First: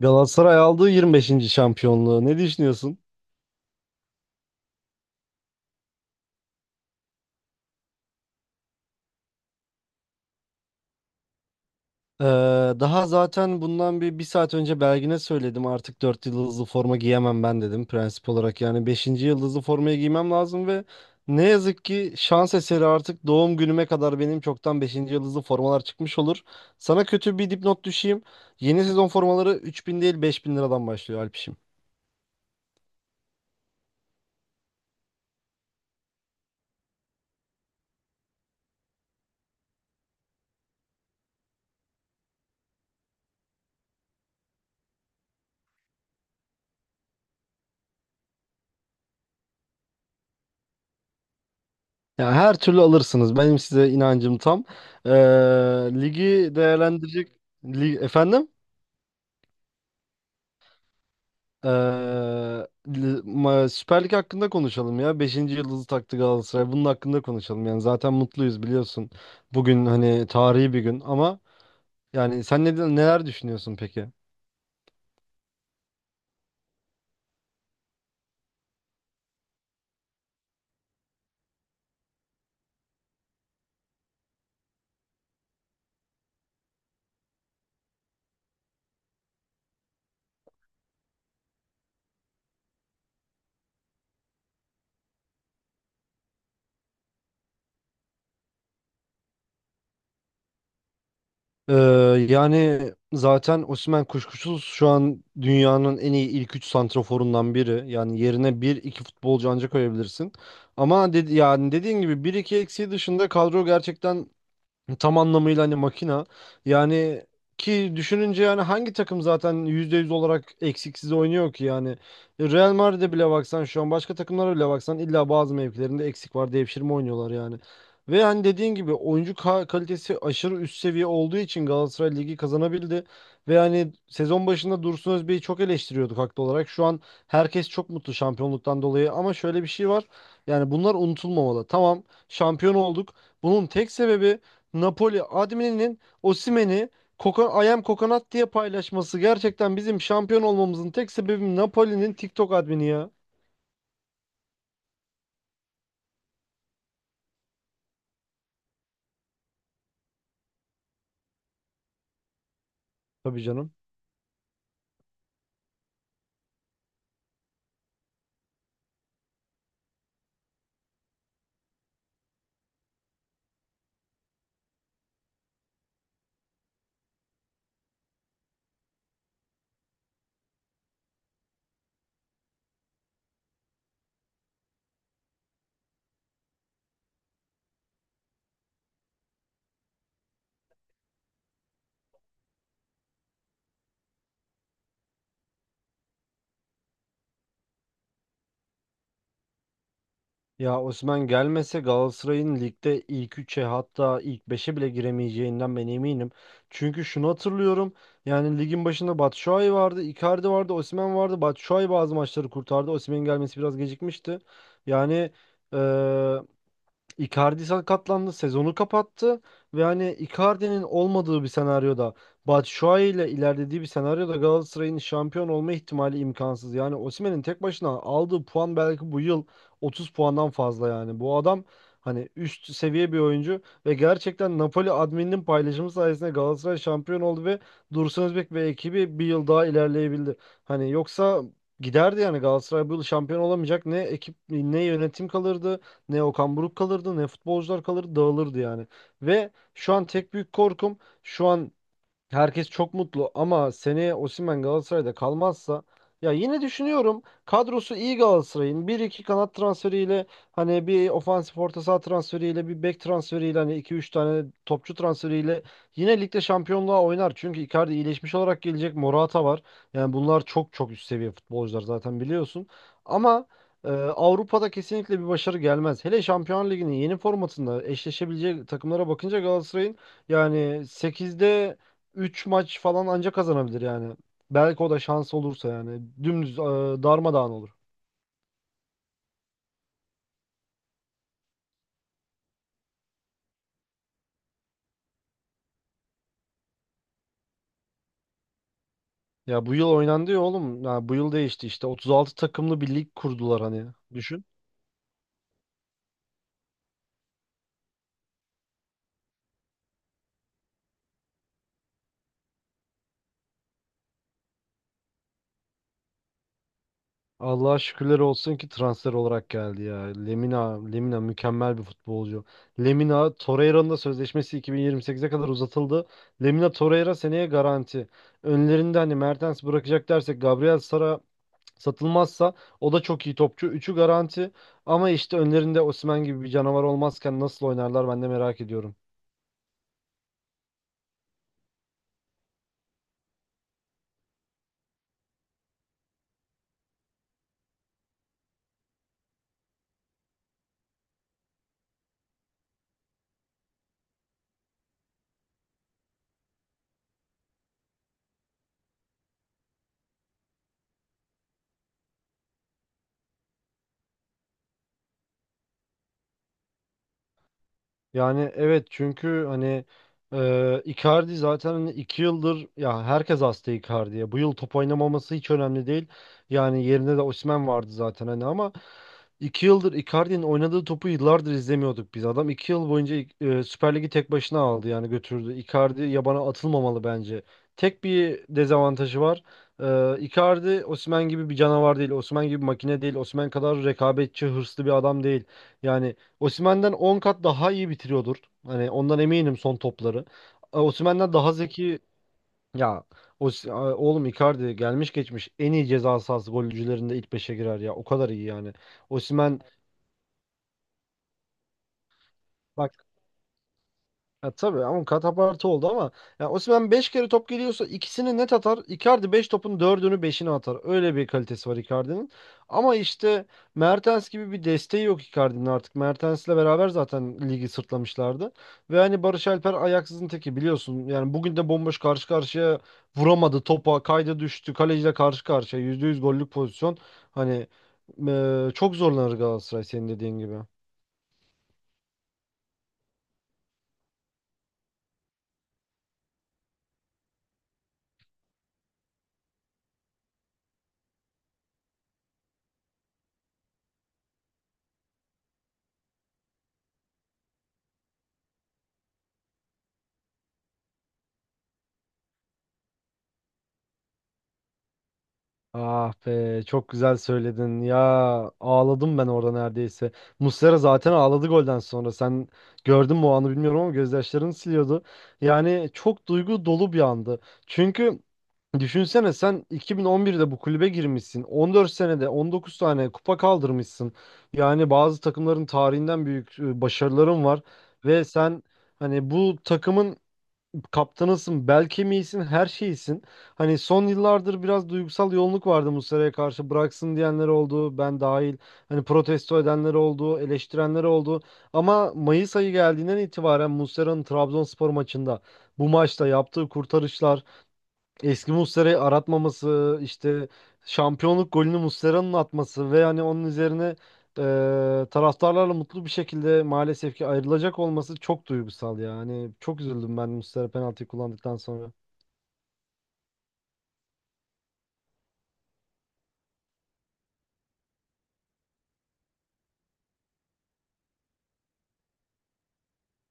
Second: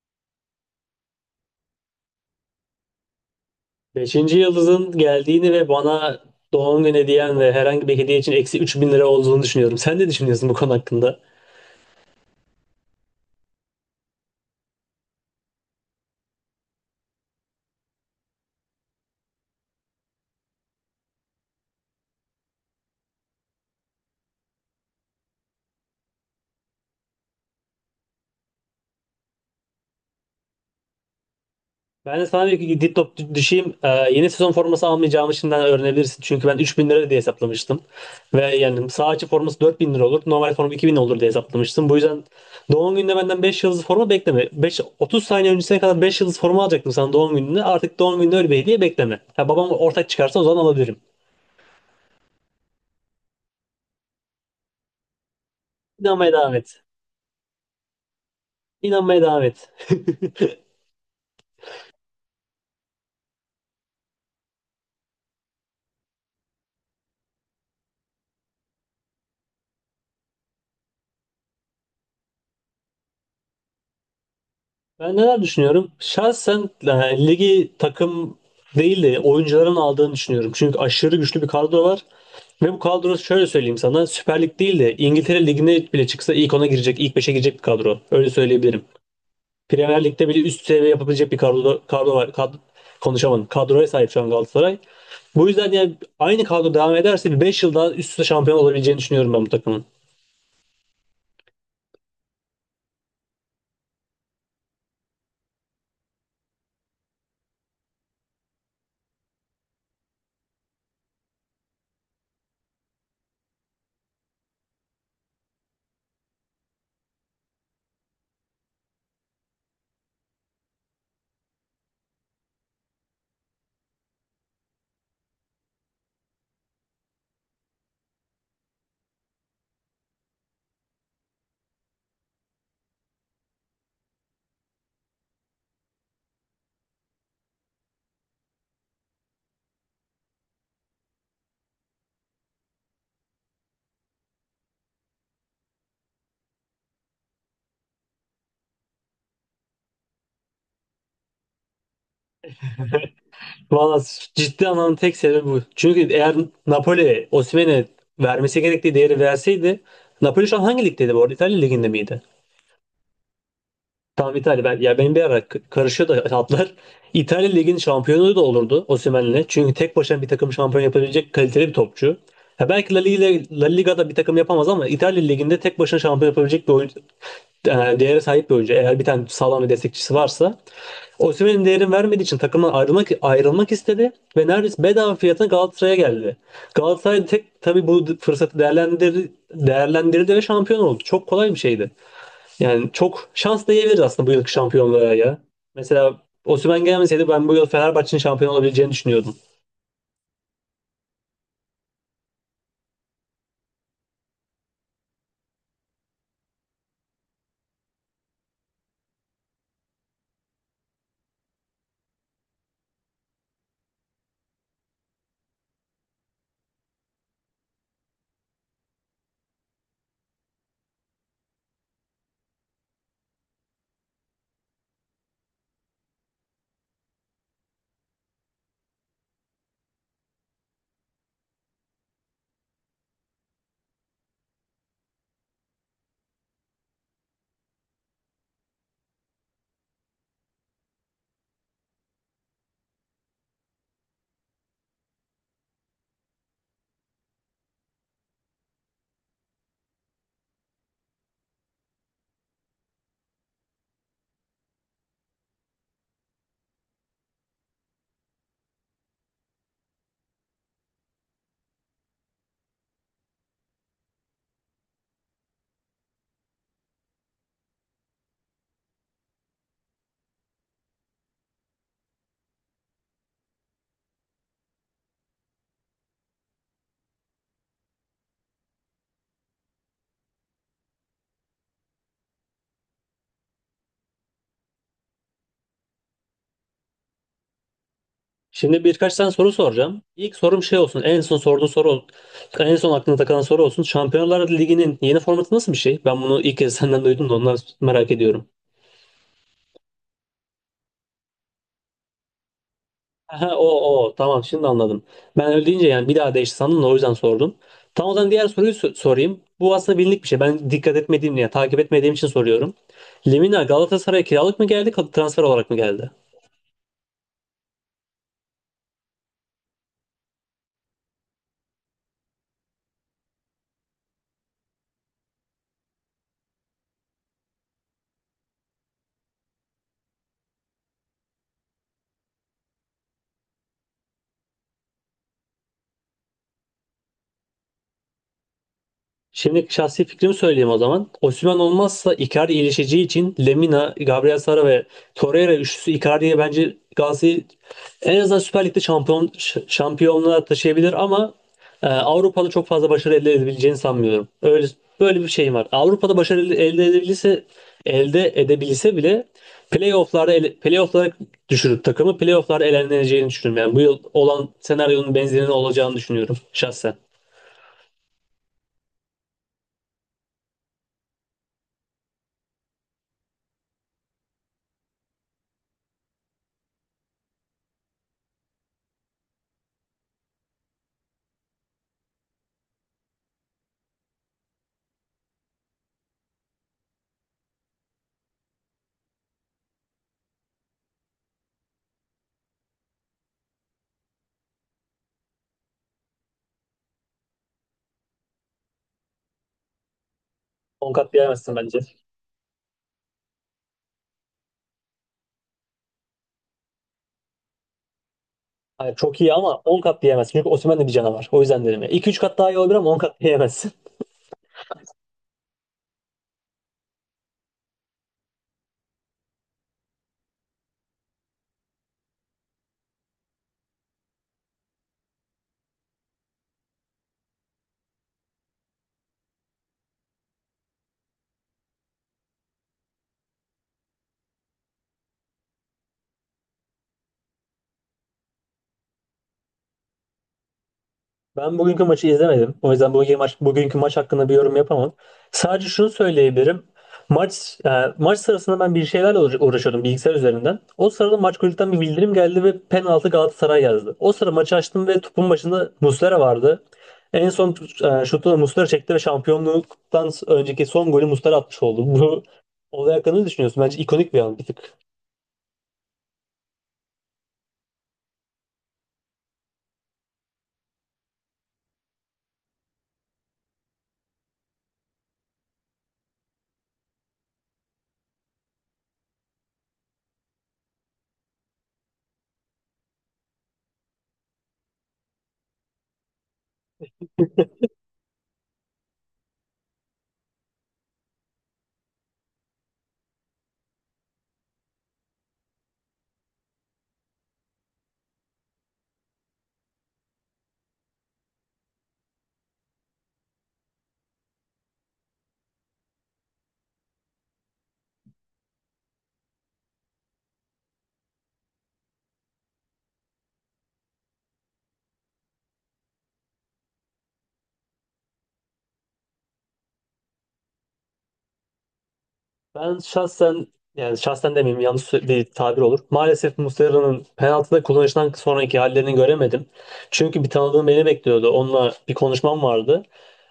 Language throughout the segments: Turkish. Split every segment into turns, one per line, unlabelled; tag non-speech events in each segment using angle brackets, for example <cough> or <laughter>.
Galatasaray aldığı 25. şampiyonluğu. Ne düşünüyorsun?
Beşinci yıldızın geldiğini ve bana doğum günü hediyen ve herhangi bir hediye için eksi 3000 lira olduğunu düşünüyorum. Sen ne düşünüyorsun bu konu hakkında?
Ee, daha zaten bundan bir saat önce Belgin'e söyledim. Artık 4 yıldızlı forma giyemem ben dedim prensip olarak. Yani beşinci yıldızlı formayı giymem lazım ve ne yazık ki şans eseri artık doğum günüme kadar benim çoktan beşinci yıldızlı formalar çıkmış olur. Sana kötü bir dipnot düşeyim. Yeni sezon formaları 3000 değil 5000 liradan başlıyor Alpişim.
Ben de sana bir dip düşeyim. Yeni sezon forması almayacağımı şimdiden öğrenebilirsin. Çünkü ben 3000 lira diye hesaplamıştım. Ve yani sağ açı forması 4000 lira olur. Normal forma bin olur diye hesaplamıştım. Bu yüzden doğum gününde benden 5 yıldız forma bekleme. 5, 30 saniye öncesine kadar 5 yıldız forma alacaktım sana doğum gününde. Artık doğum gününde öyle bir hediye bekleme. Ha, babam ortak çıkarsa o zaman alabilirim.
Yani her türlü alırsınız. Benim size inancım tam. Ee,
İnanmaya devam
ligi
et.
değerlendirecek... Lig... Efendim?
İnanmaya devam et. <laughs>
Ee, Süper Lig hakkında konuşalım ya. Beşinci yıldızı taktı Galatasaray. Bunun hakkında konuşalım. Yani zaten mutluyuz biliyorsun. Bugün hani tarihi bir gün ama yani sen neler düşünüyorsun peki?
Ben neler düşünüyorum? Şahsen ligi takım değil de oyuncuların aldığını düşünüyorum. Çünkü aşırı güçlü bir kadro var. Ve bu kadro şöyle söyleyeyim sana Süper Lig değil de İngiltere Ligi'ne bile çıksa ilk ona girecek, ilk 5'e girecek bir kadro. Öyle söyleyebilirim. Premier Lig'de bile üst seviye yapabilecek bir kadro var. Kad konuşamadım. Kadroya sahip şu an Galatasaray. Bu yüzden yani aynı kadro devam ederse bir 5 yıl daha üst üste şampiyon olabileceğini düşünüyorum ben bu takımın.
Ee, yani zaten Osimhen kuşkusuz şu an dünyanın en iyi ilk 3 santraforundan biri. Yani yerine bir iki futbolcu ancak koyabilirsin. Ama dedi, yani dediğin gibi bir iki eksiği dışında kadro gerçekten tam anlamıyla hani makina. Yani ki düşününce yani hangi takım zaten %100 olarak eksiksiz oynuyor ki yani. Real Madrid'e bile baksan şu an başka takımlara bile baksan illa bazı mevkilerinde eksik var devşirme oynuyorlar yani. Ve hani dediğin gibi oyuncu kalitesi aşırı üst seviye olduğu için Galatasaray Ligi kazanabildi. Ve hani sezon başında Dursun Özbek'i çok eleştiriyorduk haklı olarak. Şu an herkes çok mutlu şampiyonluktan dolayı ama şöyle bir şey var. Yani bunlar unutulmamalı. Tamam şampiyon olduk. Bunun tek sebebi Napoli admininin Osimhen'i Koka, Ayam Kokonat diye paylaşması gerçekten bizim şampiyon olmamızın tek sebebi Napoli'nin TikTok admini ya.
Valla ciddi anlamda tek sebebi bu. Çünkü eğer Napoli Osimhen'e vermesi gerektiği değeri verseydi Napoli şu an hangi ligdeydi bu arada? İtalya liginde miydi?
Tabii canım.
Tamam İtalya. Ben, ya benim bir ara karışıyor da hatlar. <laughs> İtalya Ligi'nin şampiyonu da olurdu Osimhen'le. Çünkü tek başına bir takım şampiyon yapabilecek kaliteli bir topçu. Ya belki La Liga'da bir takım yapamaz ama İtalya Ligi'nde tek başına şampiyon yapabilecek bir oyuncu, değere sahip bir oyuncu. Eğer bir tane sağlam bir destekçisi varsa. Osimhen'in değerini vermediği için takımdan ayrılmak istedi ve neredeyse bedava fiyatına Galatasaray'a geldi. Galatasaray tek tabii bu fırsatı değerlendirdi ve şampiyon oldu. Çok kolay bir şeydi. Yani çok şans diyebiliriz aslında bu yılki şampiyonluğa ya. Mesela Osimhen gelmeseydi ben bu yıl Fenerbahçe'nin şampiyon olabileceğini düşünüyordum.
Ya Osimhen gelmese Galatasaray'ın ligde ilk üçe hatta ilk beşe bile giremeyeceğinden ben eminim. Çünkü şunu hatırlıyorum. Yani ligin başında Batshuayi vardı, Icardi vardı, Osimhen vardı. Batshuayi bazı maçları kurtardı. Osimhen'in gelmesi biraz gecikmişti. Yani eee, Icardi sakatlandı, sezonu kapattı ve hani Icardi'nin olmadığı bir senaryoda Batshuayi ile ilerlediği bir senaryoda Galatasaray'ın şampiyon olma ihtimali imkansız. Yani Osimhen'in tek başına aldığı puan belki bu yıl 30 puandan fazla yani. Bu adam hani üst seviye bir oyuncu ve gerçekten Napoli admininin paylaşımı sayesinde Galatasaray şampiyon oldu ve Dursun Özbek ve ekibi bir yıl daha ilerleyebildi. Hani yoksa giderdi yani Galatasaray bu yıl şampiyon olamayacak. Ne ekip ne yönetim kalırdı. Ne Okan Buruk kalırdı ne futbolcular kalırdı dağılırdı yani. Ve şu an tek büyük korkum şu an herkes çok mutlu ama seneye Osimhen Galatasaray'da kalmazsa ya yine düşünüyorum kadrosu iyi Galatasaray'ın bir iki kanat transferiyle hani bir ofansif orta saha transferiyle bir bek transferiyle hani iki üç tane topçu transferiyle yine ligde şampiyonluğa oynar. Çünkü Icardi iyileşmiş olarak gelecek Morata var. Yani bunlar çok çok üst seviye futbolcular zaten biliyorsun. Ama Avrupa'da kesinlikle bir başarı gelmez. Hele Şampiyon Ligi'nin yeni formatında eşleşebileceği takımlara bakınca Galatasaray'ın yani sekizde 3 maç falan ancak kazanabilir yani. Belki o da şans olursa yani. Dümdüz darmadağın olur.
Şimdi birkaç tane soru soracağım. İlk sorum şey olsun. En son aklına takılan soru olsun. Şampiyonlar Ligi'nin yeni formatı nasıl bir şey? Ben bunu ilk kez senden duydum da ondan merak ediyorum.
Ya bu yıl oynandı ya oğlum. Ya bu yıl değişti işte. 36 takımlı bir lig
Aha,
kurdular
o
hani.
o tamam
Düşün.
şimdi anladım. Ben öyle deyince yani bir daha değişti sandım da o yüzden sordum. Tam o zaman diğer soruyu sorayım. Bu aslında bilindik bir şey. Ben dikkat etmediğim yani takip etmediğim için soruyorum. Lemina Galatasaray'a kiralık mı geldi, transfer olarak mı geldi?
Allah'a şükürler olsun ki transfer olarak geldi ya. Lemina, Lemina mükemmel bir futbolcu. Lemina Torreira'nın da sözleşmesi 2028'e kadar uzatıldı. Lemina Torreira seneye garanti. Önlerinde hani Mertens bırakacak dersek Gabriel Sara satılmazsa o da çok iyi topçu. Üçü garanti ama işte önlerinde Osimhen gibi bir canavar olmazken nasıl oynarlar ben de merak ediyorum.
Şimdi şahsi fikrimi söyleyeyim o zaman. Osimhen olmazsa Icardi iyileşeceği için Lemina, Gabriel Sara ve Torreira üçlüsü Icardi'ye bence Galatasaray en azından Süper Lig'de şampiyonluğa taşıyabilir ama Avrupa'da çok fazla başarı elde edebileceğini sanmıyorum. Öyle böyle bir şeyim var. Avrupa'da başarı elde edebilirse elde edebilse bile playoff'larda playoff'lara düşürüp takımı playoff'larda eleneceğini düşünüyorum. Yani bu yıl olan senaryonun benzerinin olacağını düşünüyorum şahsen.
Yani evet çünkü hani Icardi zaten hani 2 yıldır ya herkes hasta Icardi'ye. Bu yıl top oynamaması hiç önemli değil. Yani yerine de Osimhen vardı zaten hani ama 2 yıldır Icardi'nin oynadığı topu yıllardır izlemiyorduk biz. Adam 2 yıl boyunca Süper Lig'i tek başına aldı yani götürdü. Icardi yabana atılmamalı bence. Tek bir dezavantajı var. Icardi Osimhen gibi bir canavar değil. Osimhen gibi bir makine değil. Osimhen kadar rekabetçi, hırslı bir adam değil. Yani Osimhen'den 10 kat daha iyi bitiriyordur. Hani ondan eminim son topları. E,
10 kat
Osimhen'den daha
diyemezsin bence.
zeki ya oğlum Icardi gelmiş geçmiş en iyi ceza sahası golcülerinde ilk beşe girer ya. O kadar iyi yani.
Hayır, çok iyi ama
Osimhen
10 kat diyemezsin. Çünkü Osimhen de bir canavar. O yüzden dedim ya. 2-3 kat daha iyi olabilir ama 10 kat diyemezsin. <laughs>
ya tabii ama katapartı oldu ama ya Osimhen 5 kere top geliyorsa ikisini net atar. Icardi 5 topun dördünü beşini atar. Öyle bir kalitesi var Icardi'nin. Ama işte Mertens gibi bir desteği yok Icardi'nin artık. Mertens'le beraber zaten ligi sırtlamışlardı. Ve hani Barış Alper ayaksızın teki biliyorsun. Yani bugün de bomboş karşı karşıya vuramadı topa. Kayda düştü. Kaleciyle karşı karşıya. %100 gollük pozisyon. Hani çok zorlanır Galatasaray senin dediğin gibi.
Ben bugünkü maçı izlemedim. O yüzden bugünkü maç hakkında bir yorum yapamam. Sadece şunu söyleyebilirim. Maç e, maç sırasında ben bir şeylerle uğraşıyordum bilgisayar üzerinden. O sırada maç kulüpten bir bildirim geldi ve penaltı Galatasaray yazdı. O sıra maçı açtım ve topun başında Muslera vardı. En son şutu da Muslera çekti ve şampiyonluktan önceki son golü Muslera atmış oldu. Bu olay hakkında ne düşünüyorsun? Bence ikonik bir an bir tık.
Ah be çok güzel söyledin ya ağladım ben orada neredeyse. Muslera zaten ağladı golden sonra sen gördün mü o anı bilmiyorum ama gözyaşlarını siliyordu. Yani çok duygu dolu bir andı. Çünkü düşünsene sen 2011'de bu kulübe girmişsin 14 senede 19 tane kupa kaldırmışsın. Yani bazı takımların tarihinden büyük başarıların var ve sen hani bu takımın kaptanısın, bel kemiğisin, her şeysin. Hani son yıllardır biraz duygusal yoğunluk vardı Muslera'ya karşı. Bıraksın diyenler oldu, ben dahil. Hani protesto edenler oldu, eleştirenler oldu. Ama Mayıs ayı geldiğinden itibaren Muslera'nın Trabzonspor maçında bu maçta yaptığı kurtarışlar eski Muslera'yı aratmaması, işte şampiyonluk golünü Muslera'nın atması ve yani onun üzerine taraftarlarla mutlu bir şekilde maalesef ki ayrılacak olması çok duygusal ya. Hani çok üzüldüm ben Muslera penaltıyı kullandıktan sonra.
Ben şahsen yani şahsen demeyeyim yanlış bir tabir olur. Maalesef Muslera'nın penaltıda kullanıştan sonraki hallerini göremedim. Çünkü bir tanıdığım beni bekliyordu. Onunla bir konuşmam vardı.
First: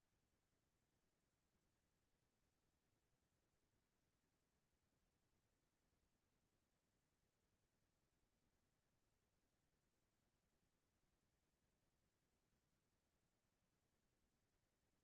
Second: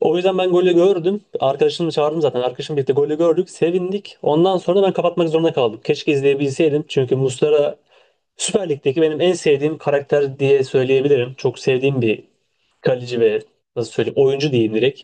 O yüzden ben golü gördüm. Arkadaşımı çağırdım zaten. Arkadaşımla birlikte golü gördük. Sevindik. Ondan sonra ben kapatmak zorunda kaldım. Keşke izleyebilseydim. Çünkü Muslera Süper Lig'deki benim en sevdiğim karakter diye söyleyebilirim. Çok sevdiğim bir kaleci ve nasıl söyleyeyim oyuncu diyeyim direkt.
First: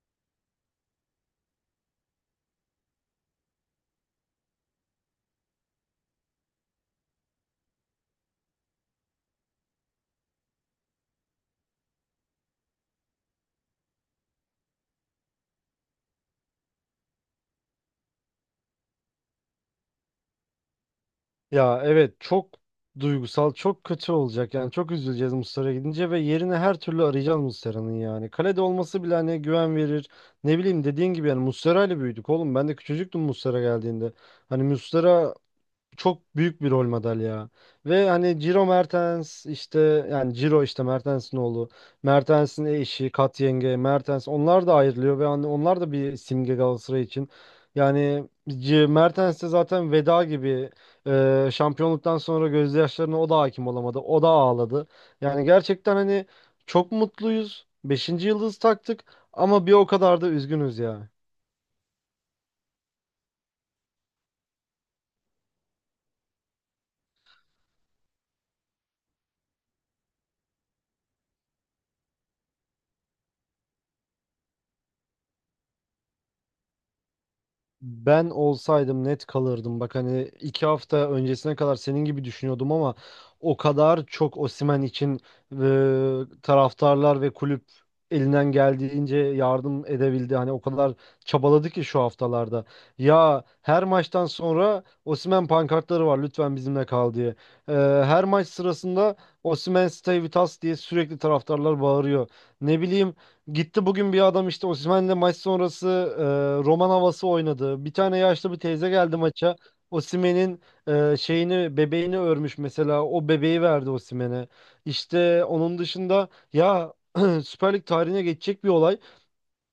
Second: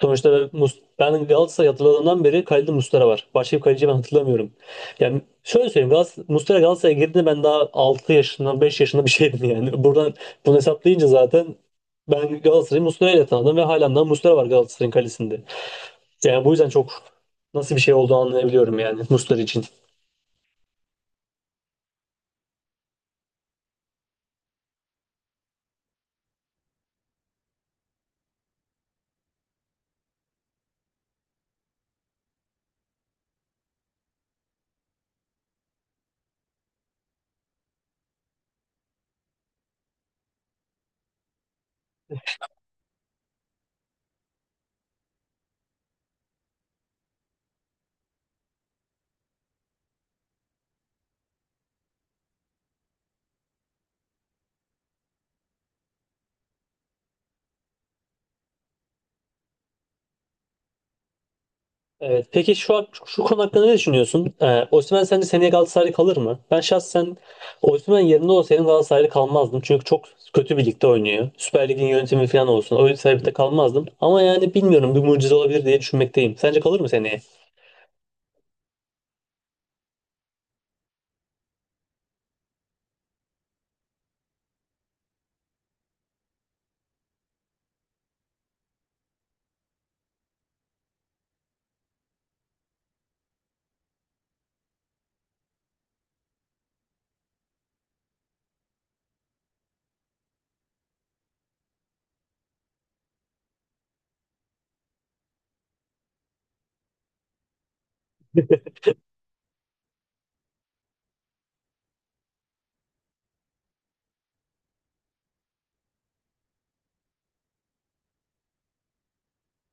Sonuçta ben Galatasaray hatırladığımdan beri kalede Muslera var. Başka bir kaleci ben hatırlamıyorum. Yani şöyle söyleyeyim Muslera Galatasaray'a girdiğinde ben daha 6 yaşında 5 yaşında bir şeydim <laughs> yani. Buradan bunu hesaplayınca zaten ben Galatasaray'ı Muslera ile tanıdım ve halen daha Muslera var Galatasaray'ın kalesinde. Yani bu yüzden çok nasıl bir şey olduğunu anlayabiliyorum yani Muslera için.
Ya evet çok duygusal, çok kötü olacak. Yani çok üzüleceğiz Muslera gidince ve yerine her türlü arayacağız Muslera'nın yani. Kalede olması bile hani güven verir. Ne bileyim dediğin gibi yani Muslera ile büyüdük oğlum. Ben de küçücüktüm Muslera geldiğinde. Hani Muslera çok büyük bir rol model ya. Ve hani Ciro Mertens işte yani Ciro işte Mertens'in oğlu, Mertens'in eşi, Kat yenge, Mertens onlar da ayrılıyor ve hani onlar da bir simge Galatasaray için. Yani Mertens de zaten veda gibi şampiyonluktan sonra gözyaşlarına o da hakim olamadı. O da ağladı. Yani gerçekten hani çok mutluyuz. Beşinci yıldız taktık ama bir o kadar da üzgünüz ya.
Evet. Peki şu konu hakkında ne düşünüyorsun? Osimhen sence seneye Galatasaray'da kalır mı? Ben şahsen Osimhen yerinde olsaydım Galatasaray'da kalmazdım. Çünkü çok kötü bir ligde oynuyor. Süper Lig'in yönetimi falan olsun. Öyle bir sebepte kalmazdım. Ama yani bilmiyorum bir mucize olabilir diye düşünmekteyim. Sence kalır mı seneye?
Ben olsaydım net kalırdım. Bak hani 2 hafta öncesine kadar senin gibi düşünüyordum ama o kadar çok Osimhen için taraftarlar ve kulüp elinden geldiğince yardım edebildi. Hani o kadar çabaladı ki şu haftalarda. Ya her maçtan sonra Osimhen pankartları var lütfen bizimle kal diye. E, her maç sırasında Osimhen Stay With Us diye sürekli taraftarlar bağırıyor. Ne bileyim gitti bugün bir adam işte Osimhen'le maç sonrası roman havası oynadı. Bir tane yaşlı bir teyze geldi maça. Osimhen'in şeyini bebeğini örmüş mesela. O bebeği verdi Osimhen'e. İşte onun dışında ya <clears throat> Süper Lig tarihine geçecek bir olay.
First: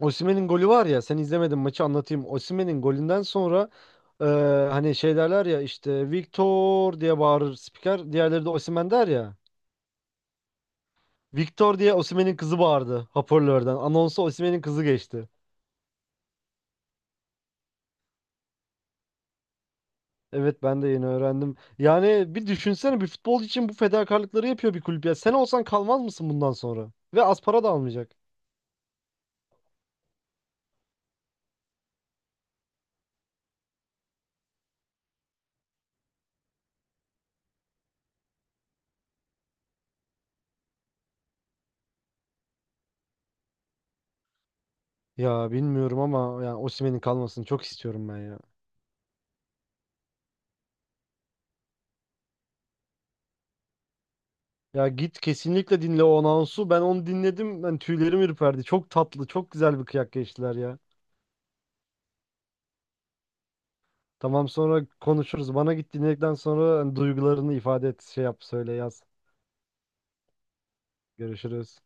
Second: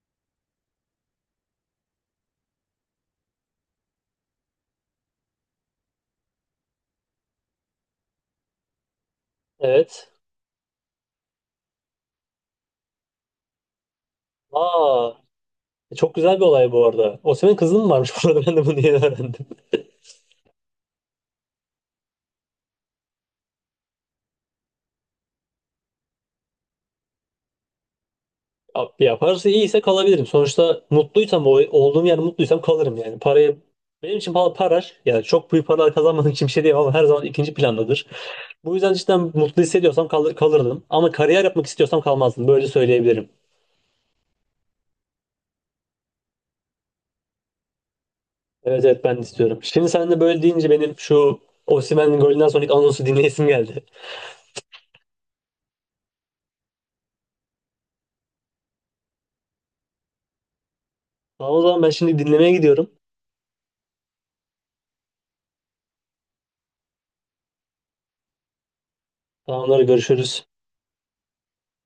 Osimhen'in golü var ya sen izlemedin maçı anlatayım. Osimhen'in golünden sonra e, hani şey derler ya işte Victor diye bağırır spiker. Diğerleri de Osimhen der ya.
Evet.
Victor diye Osimhen'in kızı bağırdı hoparlörden. Anonsa Osimhen'in kızı
Aa,
geçti.
çok güzel bir olay bu arada. Osimhen kızı mı varmış <laughs> burada? Ben de bunu yeni öğrendim.
Evet ben de yeni öğrendim. Yani bir düşünsene bir futbol için bu fedakarlıkları yapıyor bir kulüp ya. Sen olsan kalmaz mısın bundan sonra? Ve az para da almayacak.
Abi ya parası iyiyse kalabilirim. Sonuçta mutluysam, olduğum yer mutluysam kalırım yani. Paraya, benim için para yani çok büyük paralar kazanmadığım için bir şey diyemem ama her zaman ikinci plandadır. Bu yüzden cidden mutlu hissediyorsam kalırdım. Ama kariyer yapmak istiyorsam kalmazdım. Böyle söyleyebilirim.
Ya bilmiyorum ama yani Osimhen'in kalmasını çok istiyorum ben ya.
Evet evet ben de istiyorum. Şimdi sen de böyle deyince benim şu Osimhen'in golünden sonraki anonsu dinleyesim geldi.
Ya git kesinlikle dinle o anonsu. Ben onu dinledim. Ben tüylerim ürperdi. Çok tatlı, çok güzel bir kıyak geçtiler ya.
Tamam o zaman ben şimdi dinlemeye gidiyorum.
Tamam sonra konuşuruz. Bana git dinledikten sonra hani duygularını ifade et, şey yap, söyle, yaz.
Tamamları görüşürüz.
Görüşürüz.